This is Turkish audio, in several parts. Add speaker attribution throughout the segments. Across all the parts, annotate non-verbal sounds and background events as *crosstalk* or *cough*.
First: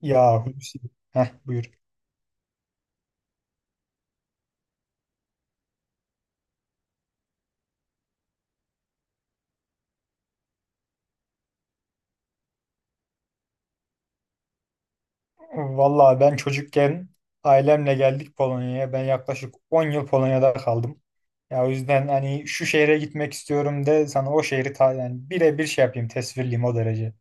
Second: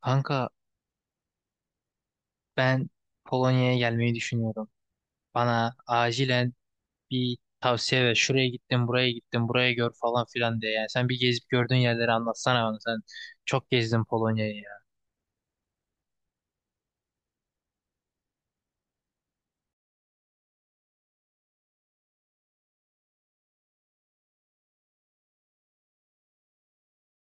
Speaker 1: Ya
Speaker 2: Kanka
Speaker 1: Hulusi. Heh, buyur.
Speaker 2: ben Polonya'ya gelmeyi düşünüyorum. Bana acilen bir tavsiye ver. Şuraya gittim, buraya gittim, buraya gör falan filan diye. Yani sen bir gezip gördüğün yerleri anlatsana bana. Sen çok gezdin Polonya'yı ya.
Speaker 1: Vallahi ben çocukken ailemle geldik Polonya'ya. Ben yaklaşık 10 yıl Polonya'da kaldım. Ya o yüzden hani şu şehre gitmek istiyorum de sana o şehri ta yani birebir şey yapayım tesvirliyim o derece.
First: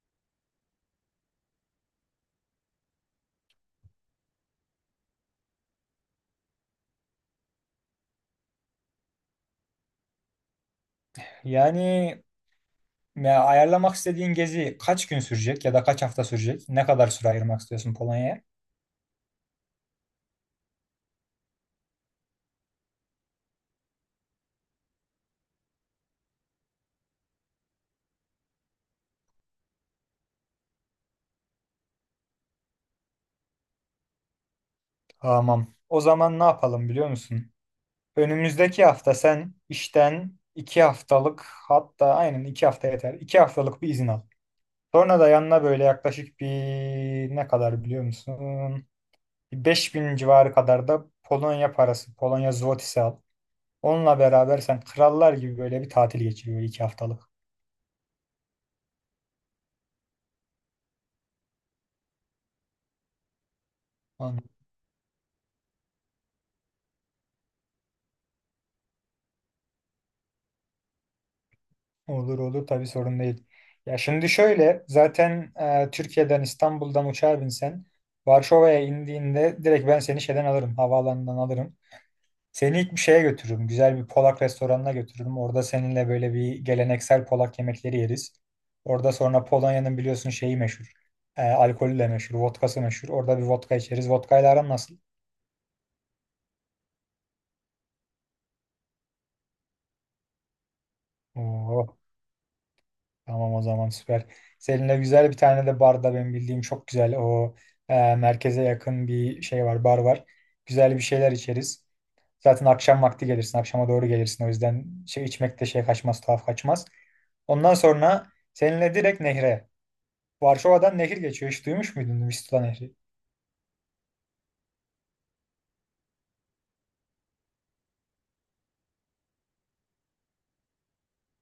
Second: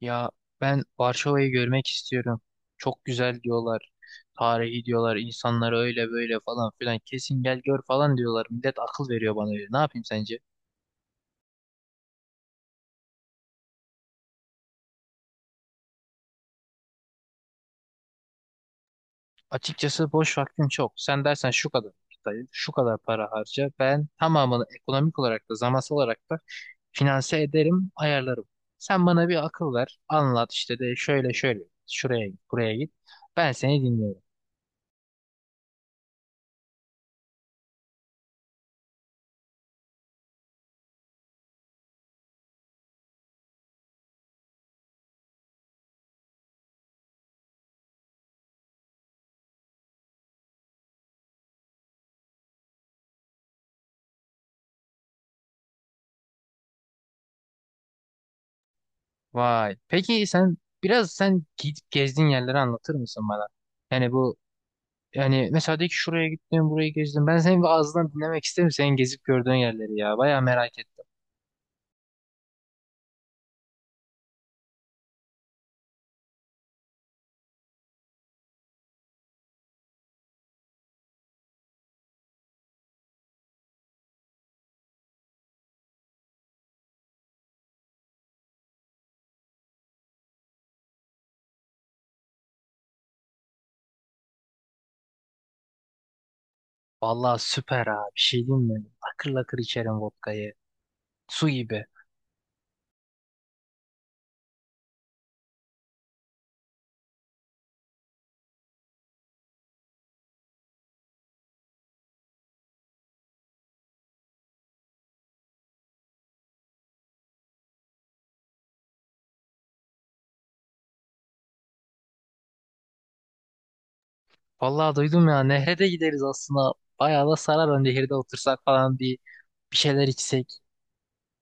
Speaker 2: Ya ben Varşova'yı görmek istiyorum. Çok güzel diyorlar. Tarihi diyorlar. İnsanları öyle böyle falan filan. Kesin gel gör falan diyorlar. Millet akıl veriyor bana öyle. Ne yapayım sence?
Speaker 1: Yani ya ayarlamak istediğin gezi kaç gün sürecek ya da kaç hafta sürecek? Ne kadar süre ayırmak istiyorsun Polonya'ya?
Speaker 2: Açıkçası boş vaktim çok. Sen dersen şu kadar vakit ayır, şu kadar para harca. Ben tamamını ekonomik olarak da zamansal olarak da finanse ederim, ayarlarım. Sen bana bir akıl ver, anlat işte de şöyle şöyle, şuraya git, buraya git. Ben seni dinliyorum.
Speaker 1: Tamam. O zaman ne yapalım biliyor musun? Önümüzdeki hafta sen işten 2 haftalık, hatta aynen 2 hafta yeter. 2 haftalık bir izin al. Sonra da yanına böyle yaklaşık bir ne kadar biliyor musun? Bir 5000 civarı kadar da Polonya parası, Polonya zlotisi al. Onunla beraber sen krallar gibi böyle bir tatil geçiriyor 2 haftalık.
Speaker 2: Vay. Peki sen biraz sen gidip gezdiğin yerleri anlatır mısın bana? Yani bu
Speaker 1: An-
Speaker 2: yani mesela de ki şuraya gittim, burayı gezdim. Ben senin bir ağzından dinlemek isterim senin gezip gördüğün yerleri ya. Bayağı merak ettim.
Speaker 1: Olur olur, tabii sorun değil. Ya şimdi şöyle zaten Türkiye'den İstanbul'dan uçağa binsen Varşova'ya indiğinde direkt ben seni şeyden alırım, havaalanından alırım. Seni ilk bir şeye götürürüm. Güzel bir Polak restoranına götürürüm. Orada seninle böyle bir geleneksel Polak yemekleri yeriz. Orada sonra Polonya'nın biliyorsun şeyi meşhur. Alkolü de meşhur. Vodkası meşhur. Orada bir vodka içeriz. Vodkayla aran nasıl?
Speaker 2: Vallahi süper abi. Bir şey diyeyim mi? Akır lakır içerim vodkayı. Su gibi.
Speaker 1: Oo, tamam o zaman süper. Seninle güzel bir tane de barda benim bildiğim çok güzel o merkeze yakın bir şey var, bar var. Güzel bir şeyler içeriz. Zaten akşam vakti gelirsin. Akşama doğru gelirsin. O yüzden şey içmek de şey kaçmaz, tuhaf kaçmaz. Ondan sonra seninle direkt nehre. Varşova'dan nehir geçiyor. Hiç duymuş muydun Vistula Nehri?
Speaker 2: Vallahi duydum ya nehre de gideriz aslında. Bayağı da sarar o nehirde otursak falan bir şeyler içsek.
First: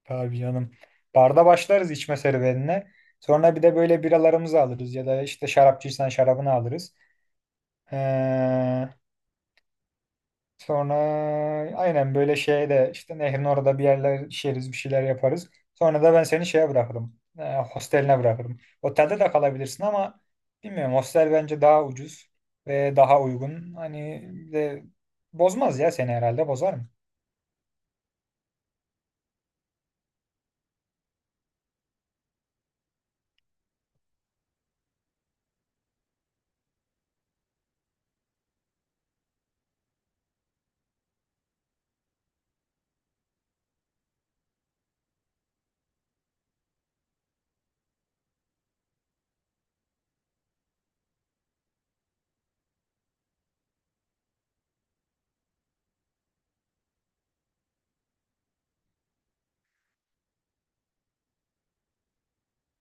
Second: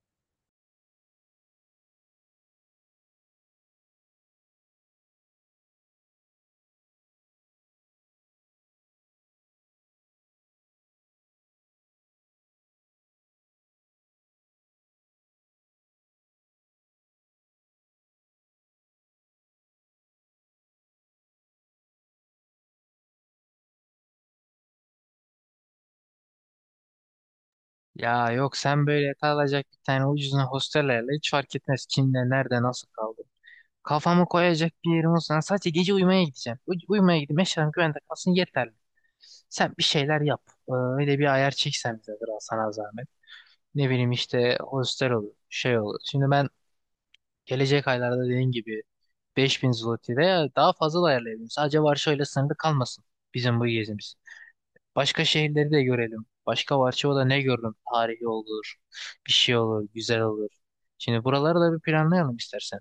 Speaker 1: Abi canım. Barda başlarız içme serüvenine. Sonra bir de böyle biralarımızı alırız ya da işte şarapçıysan şarabını alırız. Ee, Sonra aynen böyle şeye de işte nehrin orada bir yerler içeriz, bir şeyler yaparız. Sonra da ben seni şeye bırakırım. Hosteline bırakırım. Otelde de kalabilirsin ama bilmiyorum, hostel bence daha ucuz ve daha uygun. Hani bir de bozmaz ya seni, herhalde bozar mı?
Speaker 2: Ya yok, sen böyle kalacak bir tane ucuzuna hostellerle hiç fark etmez kimle nerede nasıl kaldı. Kafamı koyacak bir yerim olsa sadece gece uyumaya gideceğim. Uyumaya gideyim, eşyalarım güvende kalsın yeterli. Sen bir şeyler yap. Öyle bir ayar çeksen bize, biraz sana zahmet. Ne bileyim işte hostel olur, şey olur. Şimdi ben gelecek aylarda dediğin gibi 5.000 zloty veya daha fazla da ayarlayabilirim. Sadece Varşova ile sınırlı kalmasın bizim bu gezimiz. Başka şehirleri de görelim. Başka Varşova'da ne gördüm? Tarihi olur, bir şey olur, güzel olur. Şimdi buraları da bir planlayalım istersen.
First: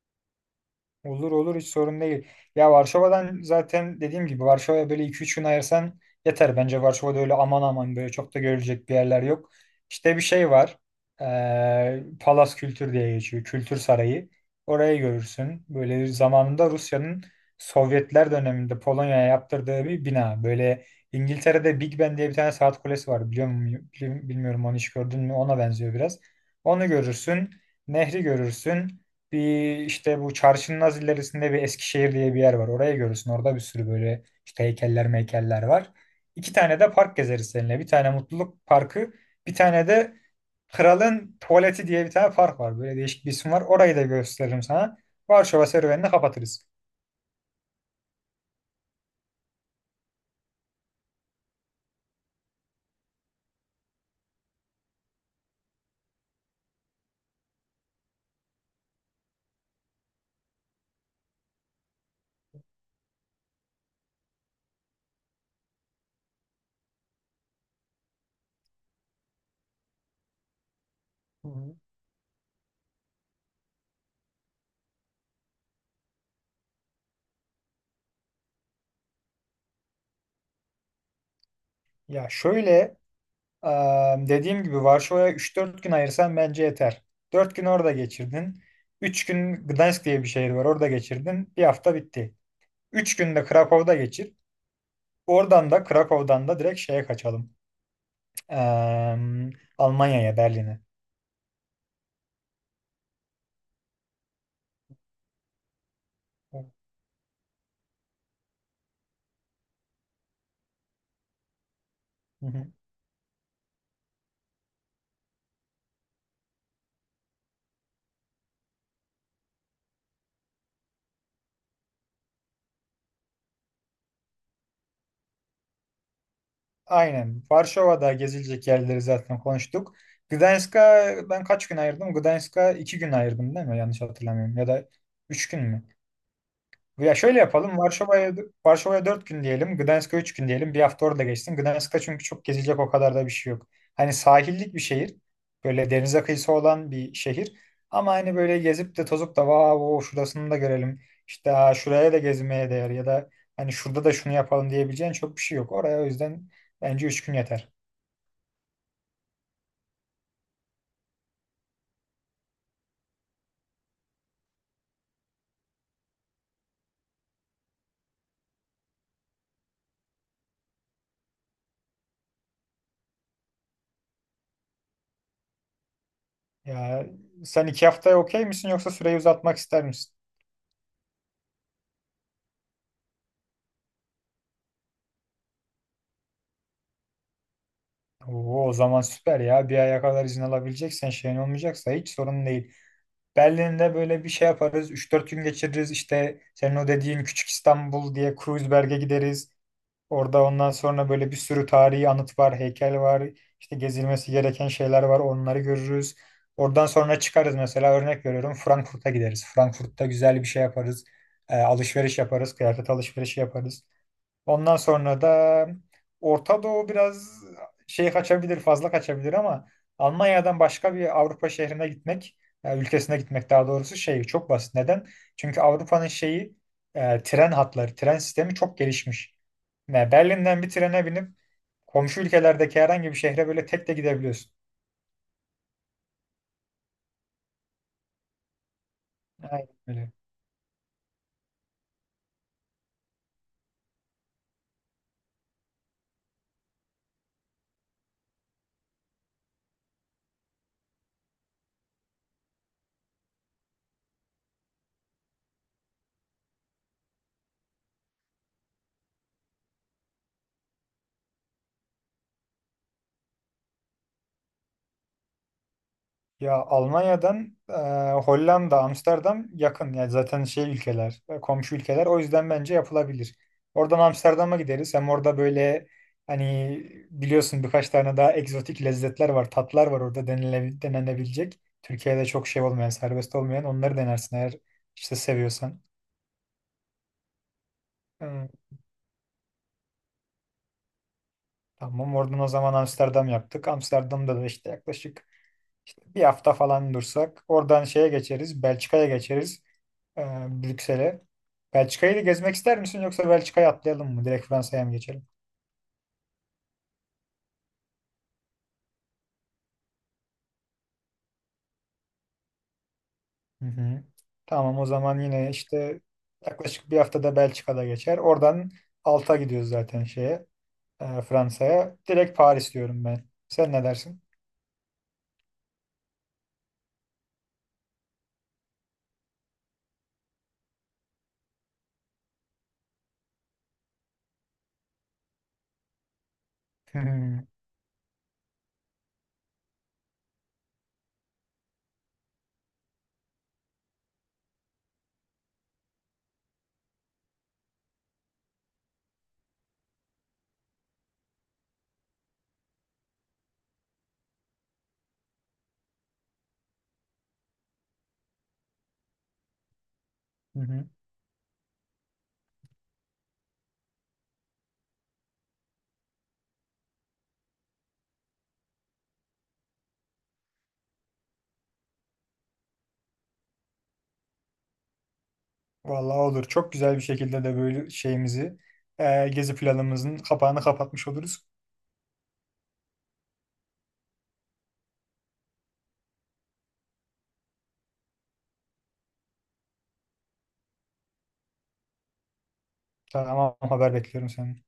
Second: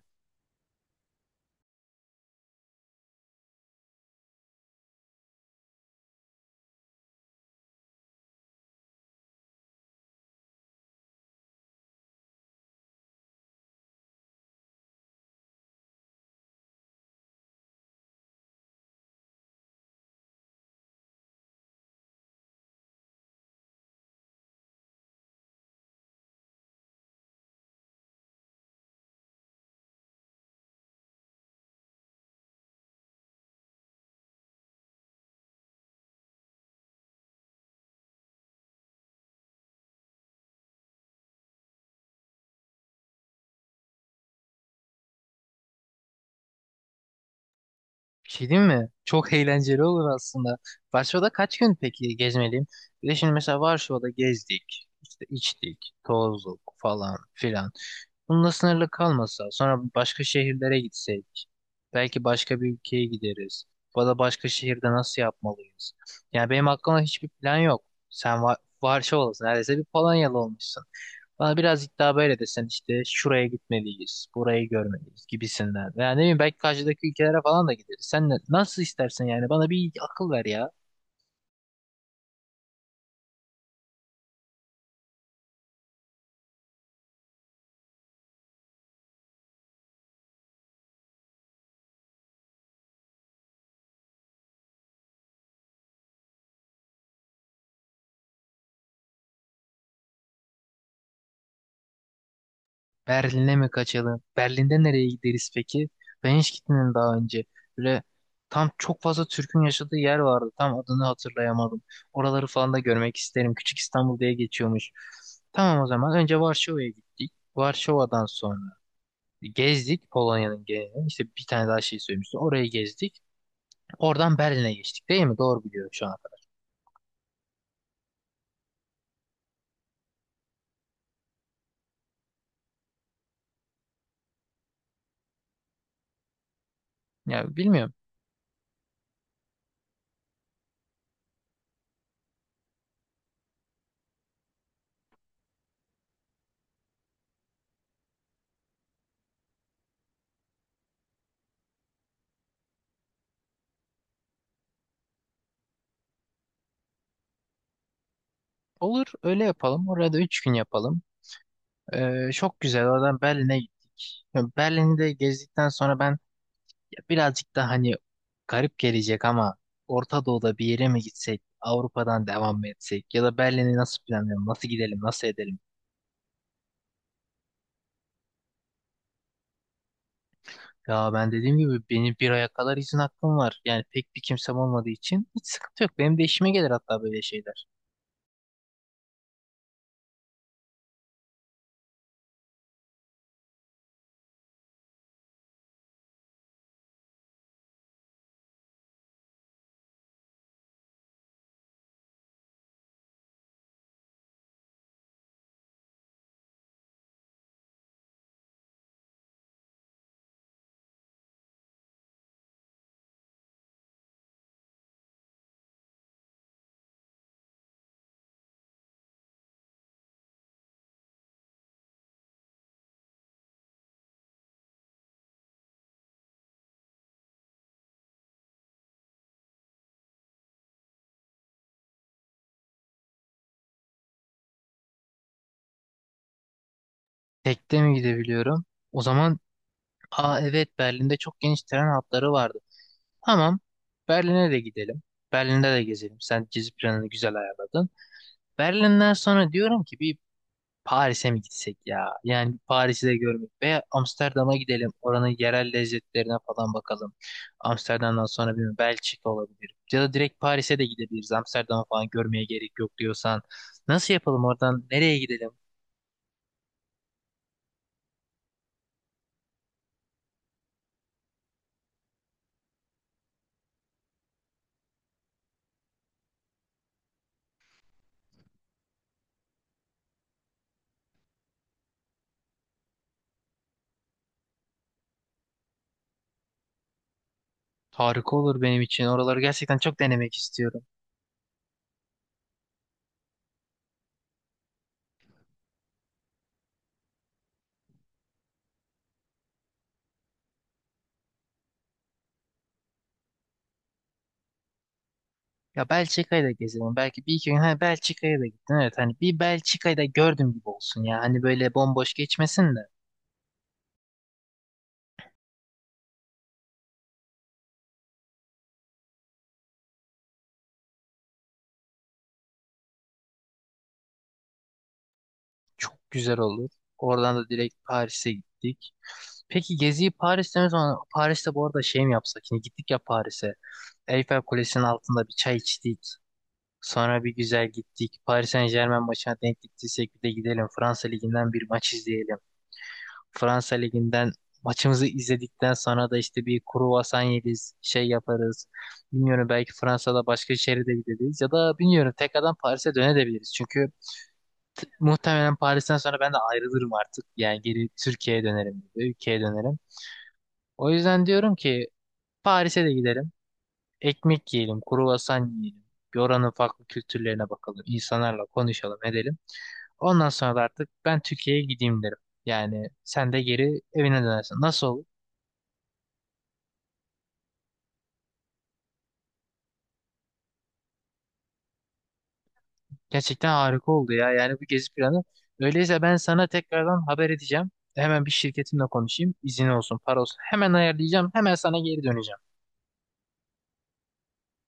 Speaker 1: Olur olur, hiç sorun değil. Ya Varşova'dan zaten dediğim gibi Varşova'ya böyle iki üç gün ayırsan yeter. Bence Varşova'da öyle aman aman böyle çok da görülecek bir yerler yok. İşte bir şey var. Palas Kültür diye geçiyor. Kültür Sarayı. Orayı görürsün. Böyle zamanında Rusya'nın Sovyetler döneminde Polonya'ya yaptırdığı bir bina. Böyle İngiltere'de Big Ben diye bir tane saat kulesi var. Biliyor muyum? Bilmiyorum, onu hiç gördün mü? Ona benziyor biraz. Onu görürsün. Nehri görürsün. Bir işte bu çarşının az ilerisinde bir Eskişehir diye bir yer var. Oraya görürsün. Orada bir sürü böyle işte heykeller meykeller var. İki tane de park gezeriz seninle. Bir tane Mutluluk Parkı, bir tane de Kralın Tuvaleti diye bir tane park var. Böyle değişik bir isim var. Orayı da gösteririm sana. Varşova serüvenini kapatırız.
Speaker 2: Bir şey diyeyim mi? Çok *laughs* eğlenceli olur aslında. Varşova'da kaç gün peki gezmeliyim? Bir de şimdi mesela Varşova'da gezdik, işte içtik, tozduk falan filan. Bununla sınırlı kalmasa, sonra başka şehirlere gitsek, belki başka bir ülkeye gideriz. Bu da başka şehirde nasıl yapmalıyız? Yani benim aklımda hiçbir plan yok. Sen varşa olasın, neredeyse bir Polonyalı olmuşsun.
Speaker 1: Hı
Speaker 2: Bana
Speaker 1: hı.
Speaker 2: biraz iddia böyle desen işte şuraya gitmeliyiz, burayı görmeliyiz gibisinden. Yani ne bileyim, belki karşıdaki ülkelere falan da gideriz. Sen nasıl istersen yani, bana bir akıl ver ya.
Speaker 1: Ya şöyle e, dediğim gibi Varşova'ya üç dört gün ayırsan bence yeter. 4 gün orada geçirdin. 3 gün Gdansk diye bir şehir var. Orada geçirdin. Bir hafta bitti. 3 günde Krakow'da geçir. Oradan da Krakow'dan da direkt şeye kaçalım. Eee, Almanya'ya, Berlin'e.
Speaker 2: Berlin'e mi kaçalım? Berlin'de nereye gideriz peki? Ben hiç gitmedim daha önce. Böyle tam çok fazla Türk'ün yaşadığı yer vardı. Tam adını hatırlayamadım.
Speaker 1: Hı
Speaker 2: Oraları
Speaker 1: hı.
Speaker 2: falan da görmek isterim. Küçük İstanbul diye geçiyormuş. Tamam, o zaman önce Varşova'ya gittik. Varşova'dan sonra gezdik Polonya'nın genelini. İşte bir tane daha şey söylemişti. Orayı gezdik. Oradan Berlin'e geçtik değil mi? Doğru biliyorum şu anda.
Speaker 1: Aynen. Varşova'da gezilecek yerleri zaten konuştuk. Gdańsk'a ben kaç gün ayırdım? Gdańsk'a 2 gün ayırdım değil mi? Yanlış hatırlamıyorum. Ya da 3 gün mü? Ya şöyle
Speaker 2: Ya
Speaker 1: yapalım.
Speaker 2: bilmiyorum.
Speaker 1: Varşova'ya 4 gün diyelim. Gdansk'a 3 gün diyelim. Bir hafta orada geçsin. Gdansk'ta çünkü çok gezilecek o kadar da bir şey yok. Hani sahillik bir şehir. Böyle denize kıyısı olan bir şehir. Ama hani böyle gezip de tozup da vav o şurasını da görelim. İşte, "Aa, şuraya da gezmeye değer ya da hani şurada da şunu yapalım" diyebileceğin çok bir şey yok. Oraya o yüzden bence 3 gün yeter.
Speaker 2: Olur, öyle yapalım. Orada 3 gün yapalım. Çok güzel. Oradan Berlin'e gittik. Ya Berlin'de gezdikten sonra ben ya birazcık da hani garip gelecek ama Orta Doğu'da bir yere mi gitsek, Avrupa'dan devam mı etsek, ya da Berlin'i nasıl planlayalım, nasıl gidelim, nasıl edelim?
Speaker 1: Ya sen 2 haftaya okey misin, yoksa süreyi uzatmak ister misin?
Speaker 2: Ya ben dediğim gibi benim bir aya kadar izin hakkım var. Yani pek bir kimsem olmadığı için hiç sıkıntı yok. Benim de işime gelir hatta böyle şeyler.
Speaker 1: Oo, o zaman süper ya. Bir aya kadar izin alabileceksen, şeyin olmayacaksa hiç sorun değil. Berlin'de böyle bir şey yaparız. Üç dört gün geçiririz. İşte senin o dediğin Küçük İstanbul diye Kreuzberg'e gideriz. Orada ondan sonra böyle bir sürü tarihi anıt var, heykel var. İşte gezilmesi gereken şeyler var. Onları görürüz. Oradan sonra çıkarız, mesela örnek veriyorum Frankfurt'a gideriz. Frankfurt'ta güzel bir şey yaparız. Alışveriş yaparız, kıyafet alışverişi yaparız. Ondan sonra da Orta Doğu biraz şey kaçabilir, fazla kaçabilir ama Almanya'dan başka bir Avrupa şehrine gitmek, ülkesine gitmek daha doğrusu şey çok basit. Neden? Çünkü Avrupa'nın şeyi tren hatları, tren sistemi çok gelişmiş. Yani Berlin'den bir trene binip komşu ülkelerdeki herhangi bir şehre böyle tek de gidebiliyorsun.
Speaker 2: Tekte mi gidebiliyorum? O zaman,
Speaker 1: Aynen öyle.
Speaker 2: aa evet, Berlin'de çok geniş tren hatları vardı. Tamam. Berlin'e de gidelim. Berlin'de de gezelim. Sen gezi planını güzel ayarladın. Berlin'den sonra diyorum ki bir Paris'e mi gitsek ya? Yani Paris'i de görmek veya Amsterdam'a gidelim. Oranın yerel lezzetlerine falan bakalım. Amsterdam'dan sonra bir Belçika olabilir. Ya da direkt Paris'e de gidebiliriz. Amsterdam'ı falan görmeye gerek yok diyorsan. Nasıl yapalım oradan? Nereye gidelim?
Speaker 1: Ya Almanya'dan Hollanda, Amsterdam yakın. Yani zaten şey ülkeler, komşu ülkeler. O yüzden bence yapılabilir. Oradan Amsterdam'a gideriz. Hem orada böyle hani biliyorsun birkaç tane daha egzotik lezzetler var, tatlar var orada denenebilecek. Türkiye'de çok şey olmayan, serbest olmayan onları denersin eğer işte seviyorsan.
Speaker 2: Harika
Speaker 1: Hı,
Speaker 2: olur benim için. Oraları gerçekten çok denemek istiyorum.
Speaker 1: tamam oradan o zaman Amsterdam yaptık. Amsterdam'da da işte yaklaşık bir hafta falan dursak. Oradan şeye geçeriz. Belçika'ya geçeriz. e, Brüksel'e. Belçika'yı da gezmek ister misin yoksa Belçika'ya atlayalım mı? Direkt Fransa'ya mı geçelim?
Speaker 2: Ya Belçika'yı da gezelim. Belki bir iki gün. Ha, Belçika'ya da gittin. Evet, hani bir Belçika'yı da gördüm gibi olsun ya. Hani böyle bomboş geçmesin de.
Speaker 1: Hı hı. Tamam o zaman yine işte yaklaşık bir haftada Belçika'da geçer. Oradan alta gidiyoruz zaten şeye Fransa'ya. Direkt Paris diyorum ben. Sen ne dersin?
Speaker 2: Çok güzel olur. Oradan da direkt Paris'e gittik. Peki geziyi Paris'te mi, sonra Paris'te bu arada şey mi yapsak? Şimdi gittik ya Paris'e. Eiffel Kulesi'nin altında bir çay içtik.
Speaker 1: Hı
Speaker 2: Sonra bir
Speaker 1: hı.
Speaker 2: güzel gittik. Paris Saint-Germain maçına denk gittiysek bir de gidelim. Fransa Ligi'nden bir maç izleyelim. Fransa Ligi'nden maçımızı izledikten sonra da işte bir kruvasan yeriz, şey yaparız. Bilmiyorum, belki Fransa'da başka şehre de gideriz ya da bilmiyorum tekrardan Paris'e dönebiliriz. Çünkü muhtemelen Paris'ten sonra ben de ayrılırım artık. Yani geri Türkiye'ye dönerim, gibi, ülkeye dönerim.
Speaker 1: Hı hı.
Speaker 2: O yüzden diyorum ki Paris'e de gidelim. Ekmek yiyelim, kruvasan yiyelim. Bir Oranın farklı kültürlerine bakalım. İnsanlarla konuşalım, edelim. Ondan sonra da artık ben Türkiye'ye gideyim derim. Yani sen de geri evine dönersin. Nasıl olur?
Speaker 1: Vallahi olur. Çok güzel bir şekilde de böyle şeyimizi gezi planımızın kapağını kapatmış oluruz.
Speaker 2: Gerçekten harika oldu ya. Yani bu gezi planı. Öyleyse ben sana tekrardan haber edeceğim. Hemen bir şirketimle konuşayım. İzin olsun, para olsun. Hemen ayarlayacağım. Hemen sana geri döneceğim.
Speaker 1: Tamam, haber bekliyorum senden.